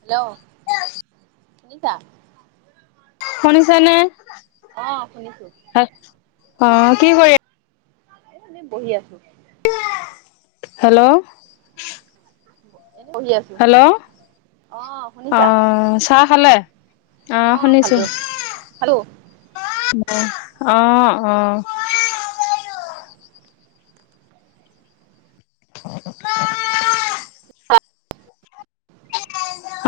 Hello, শুনিছা। শুনিছা নে অ' শুনিছো। অ কি কৰি আ ম বহি আছো। হেল্ল', এনে বহি আছো। হেল্ল' অ চাহ খালে। অ শুনিছোঁ। খালো। অ' অ' [unintelligible] [unintelligible]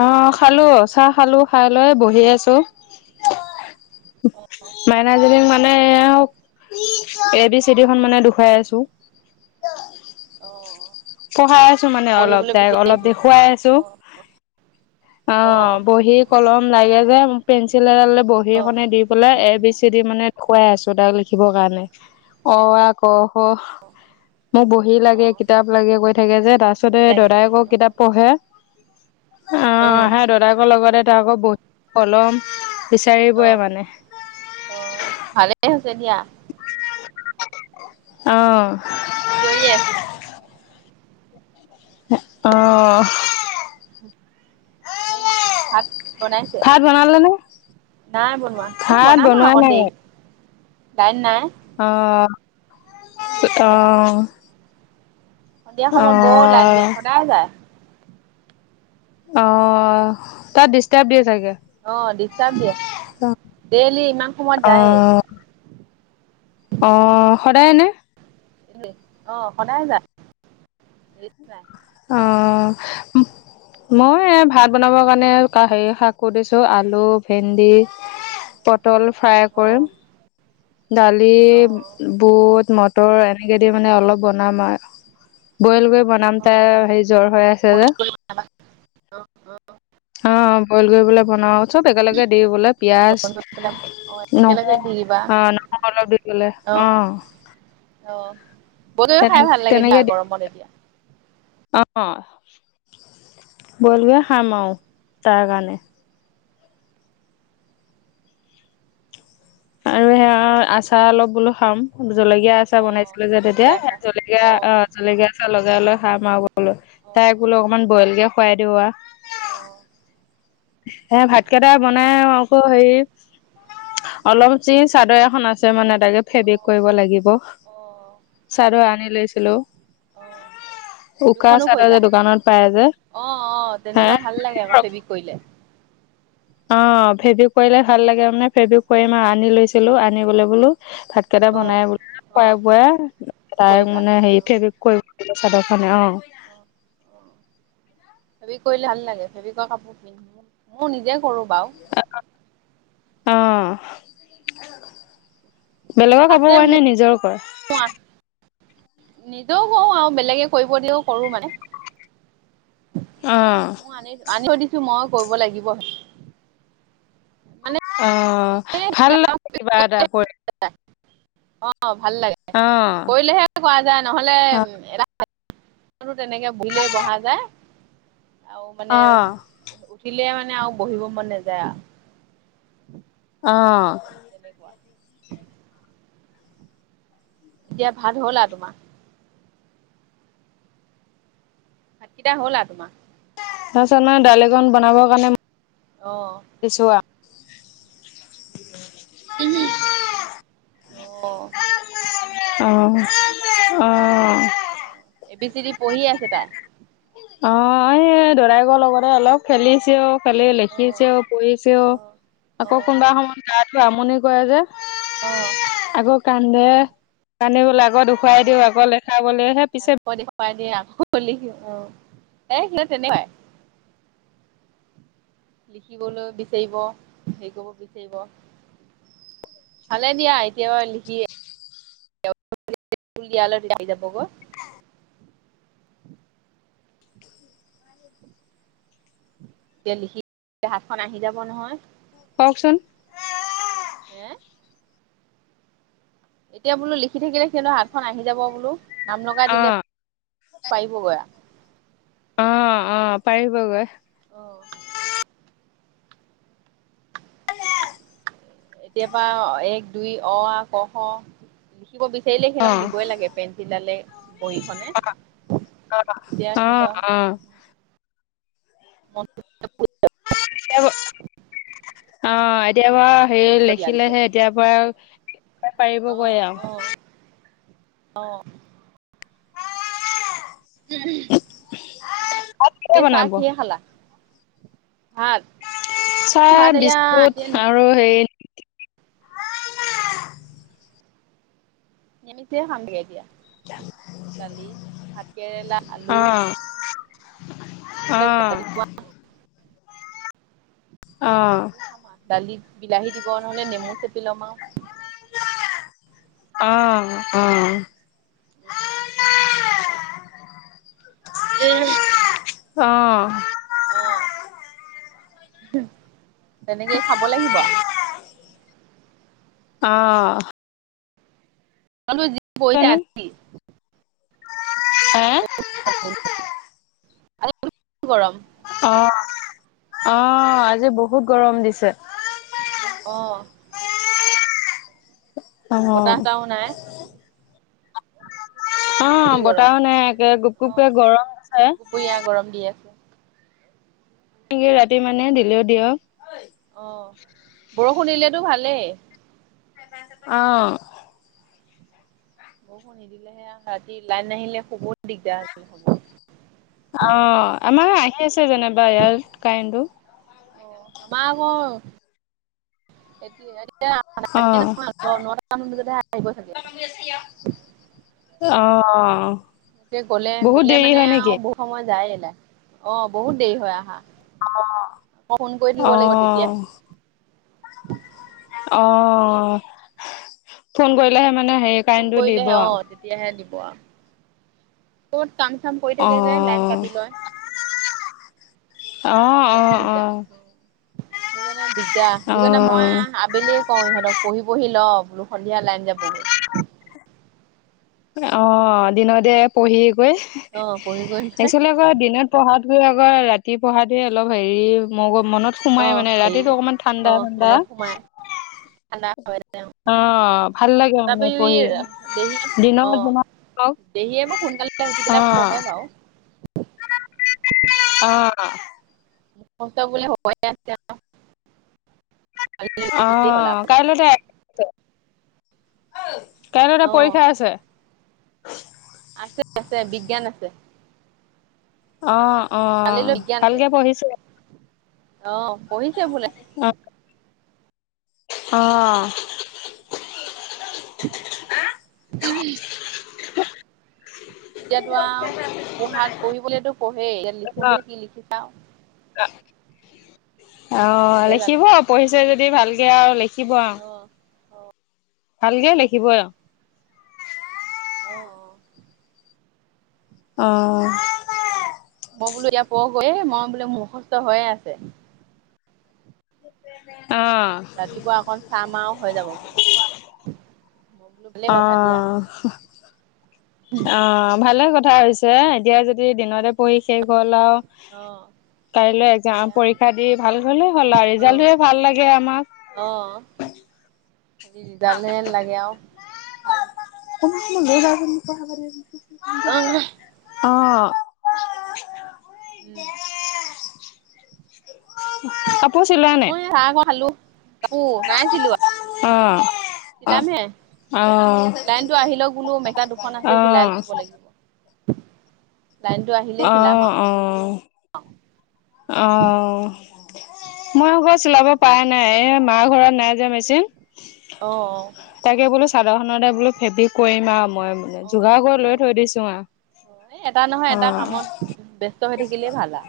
অ' খালো চাহ খালো, খাই লৈ বহি আছো। উম, অ' মাইনাৰজিলিং মানে হক এ বি চি ডিখন মানে দেখুৱাই আছো। অ পঢ়াই আছো মানে অলপ পঢ়িবলৈ তাইক অলপ বিচাৰিছে। দেখুৱাই আছো। অ' অ, বহী কলম লাগে যে পেঞ্চিল এডাল বহি অ' এখনে দি পেলাই এ বি চি ডি মানে খুৱাই আছো তাক লিখিবৰ কাৰণে অ আ ক খ মোক বহি লাগে অ' কিতাপ লাগে কৈ থাকে যে তাৰ বহি পিছতে লাগে দাদাই কৰি আকৌ আছ। কিতাপ পঢ়ে। অহ, উম, আহে দেউতাকৰ লগতে আকৌ বহুত পলম অ অ ভালেই হৈছে দিয়া। চিঞৰি আছে। অ', অহ ', এনে ভাত বনাইছে? ভাত বনালে নে নাই বনোৱা এ ভাত বনাম আৰু বনোৱা অকণ নাই দেৰি লাইন নাই। অ', অলপ দেৰিককে অ বনাম আৰু। সন্ধিয়া অ সময়ত বৰ ওলাই যায় সদায় যায়। অ, তাত ডিষ্টাৰ্ব দিয়ে চাগে। অ, দিষ্টাৰ্ব দিয়ে। ডেইলি ইমান সময়ত যায়েই অ- অ। সদায়েনে? এ অ, সদায় যা অ', মই ভাত বনাবৰ কাৰণে হেৰি শাকো দিছো আলু ভেন্দি পটল ফ্ৰাই অ কৰিম দালি অ বুট ম তৰ এনেকে দি মানে অলপ বনাম আৰ বইল বনাম অ অ তাই হেৰি জ্বৰ হৈ আছে ফোন যে। কৰি পেলাবা অ অ অ, বইল কৰিবলে বনাও চব একেলগে দি বোলে বৰ পেলাম অ, একেলগে দিৰিবা। অ, [unintelligible] দি গলে অ, অ, গোটেইটো তেনে খাই ভাল লাগে দিয়া তেনেকে দি গৰমত এতিয়া। অ, বলগৈ খামও তাৰ কাৰণে আৰু সেয়া আচাৰ অলপ বোলো খাম। জলকীয়া অ আচাহ অ বনাইছিলো যে তেতিয়া জলকীয়া আচাৰ জলকীয়া অ, জলকীয়া আচাহ লগাই লগাই সাৰ মাৰ [unintelligible] অ তাই বোলো অকনমান বইল কে খুৱাই দিও আহ। অহ ', হে ভাতকেইটা বনাই আকৌ হেৰি অলপ চিজ চাদৰ এখন আছে মানে তাকে অ ফেব্ৰিক কৰিব লাগিব। অ চাৰ আনি লৈছিলো। অ উকা দুখনো চাদৰ যে কৰিলা দোকানত পাই যে অ - অ হে তেনেকুৱা ভাল লাগে আকৌ সেইৱিক কৰিলে। অ, ফেব্ৰিক কৰিলে ভাল লাগে মানে ফেব্ৰিক কৰিম আৰু আনি লৈছিলো আনি গলে বোলো ভাতকেইটা অ বনাই বোলে অ খুৱাই বুৱাই তাই কৰিবা মানে হেৰি অ ফে চাদৰখে অ, অ অ ফেব্ৰিক কৰিলে ভাল লাগে ফেবিকৰ কাপোৰ পিন্ধ মোৰ নিজে কৰো। বাও। অ', বেলেগক কব আছে পৰা মোৰ নাই নিজৰ কয়। নিজেও কও আৰু বেলেগে কৰিব দিও কৰো মানে। অ মই আনি আনিব দিছো মই কৰিব লাগিব। মানে অ, ভাল লাগে কিবা এটা কৰি। অ ভাল লাগে অ কৰিলেহে কোৱা যায় নহলে অ এটা কনো তেনেকে ভিলেই বহা যায় আৰু মানে অ উঠিলে মানে আৰু বহিব মন নাযায় আৰু অ তেনেকুৱা এতিয়া ভাল হ'ল আৰু তোমাৰ এতিয়া হ'লা তোমা তাৰিছত নই দালিকন বনাব অ কাৰণেছো আৰু [unintelligible] আহ অঁ অঁ অ এ বি চি ডি পঢ়ি আছে তাই অ, এই দৰাইগ লগতে অলপ খেলিছিয় ফালে অ লিখিছেও পঢ়িছেও আকৌ অ কোনোবা সময়ত গাটো আমনি কৰে যে আহ আকৌ কান্দে কান বো আগত উুখুৱাই অ' দিওঁ আগৰ লেখাাবলেহে পিছে আকৌ দেখুৱাই [unintelligible] অ, এ সি তেনেকাই লিখিবলৈ বিচাৰিব হেৰি কৰিব বিচাৰিব ভালে দিয়া এতিয় বাৰ লিখিয় লালাপক হয় এয়া লিখি হাতখন আহি যাব নহয় কওকচোন হে এতিয়া বোলো লিখি থাকিলে সিহঁত হাতখন আহি যাব বোলো নাম লগাই দিলে অ', পাৰিবগ অ', অ', পাৰিবগৈ। এতিয় পৰাা এক দুই অ ক শ দিব বিচাৰিলে সিহঁতক অ', দিবই লাগে পেঞ্চিল ডালে অ তেতিয়া আহ সিহঁতৰ অ অ হব অ, এতিয়াৰ পৰা হেৰি লিখিলেহে এতিয়াৰ পৰা আহ পাৰিবগৈ আৰু। আহ আহ ভাত ন কিহে চাহ বনাব? কিে খালা ভাত ভাল চাহ এয়া বিস্কুট এতিয়া আৰু হেই নিেমিছে সম গেদিয়া দালি ভাতকেৰেলা আলু এইবিলাক অহ', অ', খামা দালিত বিলাহী দিব নহলে নেমু চেপি লমাও আহ আহ [unintelligible] উ অ আহ তেনেকে খাব লাগিব আহ তলো যি পইছো আছ হে? ব গৰম অ আহ আজি বহুত গৰম দিছে অ অ অ', চতাহো নাই বেছি অ' গৰম বতাও নাই, একে অ গুপ-গুপকে গৰম আছে। গুপগুপীয়া গৰম দি আছে [unintelligible] ৰাতি মানে দিলেও দিয়ক। অ' বৰষুণ দিলেতো ভালেই। অ বৰষুণ নিদিলেহে ৰাতি লাইন নাহিলে শুব দিগদাৰ হৈছিল সময় অ' আমাৰো আহি আছে যেনিবা ইয়াত কাৰেণ্টটো। অ' আমাৰ [unintelligible] নটামান অ', বজালৈ হে আহিব গে চাগে অ'। গলে বহুত গলে দেৰি মানে হয় নেকি? আৰু বহুত সময় যায়, অ' বহুত দেৰি হৈ আহা। আকৌ ফোন কৰি অ', থাকিব লাগিব তেতিয়া অ', অ ফোন কৰিলেহে মানে হেৰি কাৰেণ্টো দিব আৰু ক'বাত কাম-চাম কৰি থাকে যে লাইন অ', কাটি লয়। অ' অ' অ'। সেই কাৰণে দিগদাৰ সেইটো কাৰণে মই আবেলি কওঁ ইহঁতক, পঢ়ি পঢ়ি ল! বোলো সন্ধিয়া লাইন যাবগে। অ দিনতে পঢ়ি গৈ অ' পঢ়ি গৈ লৈ এক্সচালী আকৌ দিনত পঢ়াত আকৌ ৰাতি পঢ়াটোৱে অলপ হেৰি মগ মনত সোমাই অ' মানে হেৰি ৰাতিটো অকমান ঠাণ্ডা অ' ঠাণ্ডা মনত সোমাই ঠাণ্ডা হয় অ' ভাল লাগে মানে তথাপি পঢ়ি, দিনত যিমান হওক দেহিয় মোৰ সোনকালে উঠি পেলাই পঢ়ে বাৰু আহ। বহুতৰ বোলে হ'বইয়ে আছে। অহ কাইলৈ তই আইই কাইলৈ তাইৰ আৰু অ পৰীক্ষা আছে। আছে আছে, বিজ্ঞান আছে। অ অ কালিলৈ বিজ্ঞান আছে ভালকে পঢ়িছে অ' পঢ়িছে বোলে। আহ উমহ এতিয়াতো আও পঢ়াত পঢ়িবলৈটো পঢ়েই, এতিয়া লিখোতেহে কি লিখিছে আও। [unintelligible] অ সিহে জানে লিখিব পঢ়িছে যদি ভালকে আৰু লিখিব আৰু অ ভালকে লিখিবই। আহ। অ, [unintelligible] মই বোলো [unintelligible] গৈয়ে মই বোলে মুখস্থ হৈয়ে আছে। [unintelligible] ৰাতিপুৱা অকন চাম আৰু হৈ যাব মই বোলো ভালেই অ কথা দিয়া অ ভালে কথা কথা হৈছে এতিয়া যদি দিনতে পঢ়ি শেষ হল আও অহ', এতিয়া পৰীক্ষা দি ভাল এক্সম হ'লে পৰীক্ষা হ'ল আৰু অ ৰিজাল্টটোৱে ভাল হ'লে লাগে আমাক। অ খালি ৰিজাল্টহে লাগে আৰু ভাল। [unintelligible] অ দে কাপোৰ চিলোৱা নাই মই চাহ অকন খালো কাপোৰ নাই চিলোৱা। ঔম চিলামহে। লাইনটো আহি লওক বোলো মেখেলা দুখন আছে চিলাই অ', থব লাগিব। লাইনটো আহিলে চিলাম আওঁ। অহ', মই আকৌ চিলাব পাৰে নাই এ মাৰ ঘৰত নাই যে মেচিন। অ তাকে বোলো চাদৰ খনতে বোলো ফেব্ৰিক কৰিম আৰু মই মানে অ অ যোগাৰ কৰি অ লৈ থৈ দিছো আৰু। অ, এই এটা নহয় অ এটা কামত ব্যস্ত হৈ থাকিলেই ভাল আ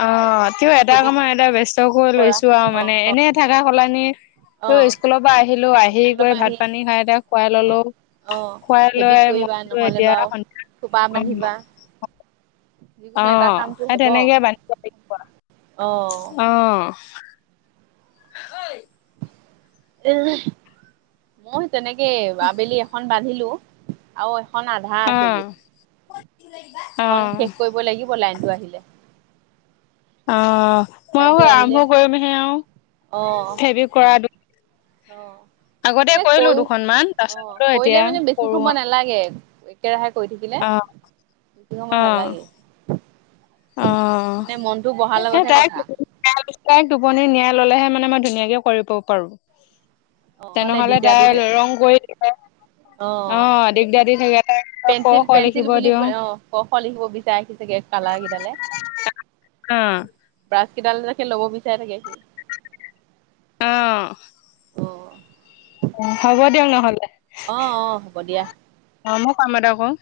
অ, তেওঁ এটা কামৰ এটা বেচ ত কৰি কৰা লৈছো আৰু অ মানে অ এনে অ থাকা সলনি অ তো স্কুলত বা আহিলো আহি স্কুলৰ কৰি পৰা ভাত আহি পানী খাই এতিয়া শুৱাই অ ল'লো অ শুৱাই লৈ ফেব্ৰিক কৰিবা মনটো নহ'লে এতিয়া বাৰু সন্ধিয়া থোপা বান্ধিবা [unintelligible] অ, যিকোনো এটা কামটো সেই হ'ব তেনেকেই [unintelligible] অ অহ, [inaudible] অই [unintelligible] মই তেনেকেই আবেলি এখন বান্ধিলো আৰু এখ এখন আধা অ আছেগৈ অ এখন শেষ অ কৰিব লাগিব লাইনটো আহিলে। অ, মই লাইনটো আৰু আহিলে আৰম্ভ কৰিমহে আৰু অ', ফেব্ৰিক কৰাটো। অ', এই কৰি দুখনমান অ, তাৰপিছত বোলো এতিয়া কৰিলে মানে বেছি কৰো সময় আৰু নালাগে একেৰাহে কৰি থাকিলে অ বেছি অ সময় নালাগে। অ, মানে মনটো বহাৰ এ লগতহে তাই কথা [unintelligible] টোপনি নিয়া ল'লেহে মানে মই ধুনীয়াকে কৰিব পাৰো অ', নহ'লে তেনেহলে দিগদাৰ দি তাই থাকে ৰং কৰি থাকে অ', দিগদাৰ দি থাকে। তাই ক পেঞ্চিল খ পেঞ্চিল লিখিব বুলি দিওঁ অ', ক-খ লিখিব বিচাৰে সি চাগে কাল কালাৰ গীদালে, অ ব্ৰাছ কেইডাল সি ল'ব বিচাৰি থাকে। অহ। অ', অ', হ'ব দিয়ক নহ'লে। অ', অ', হ'ব দিয়া। কাম এটা কৰোঁ।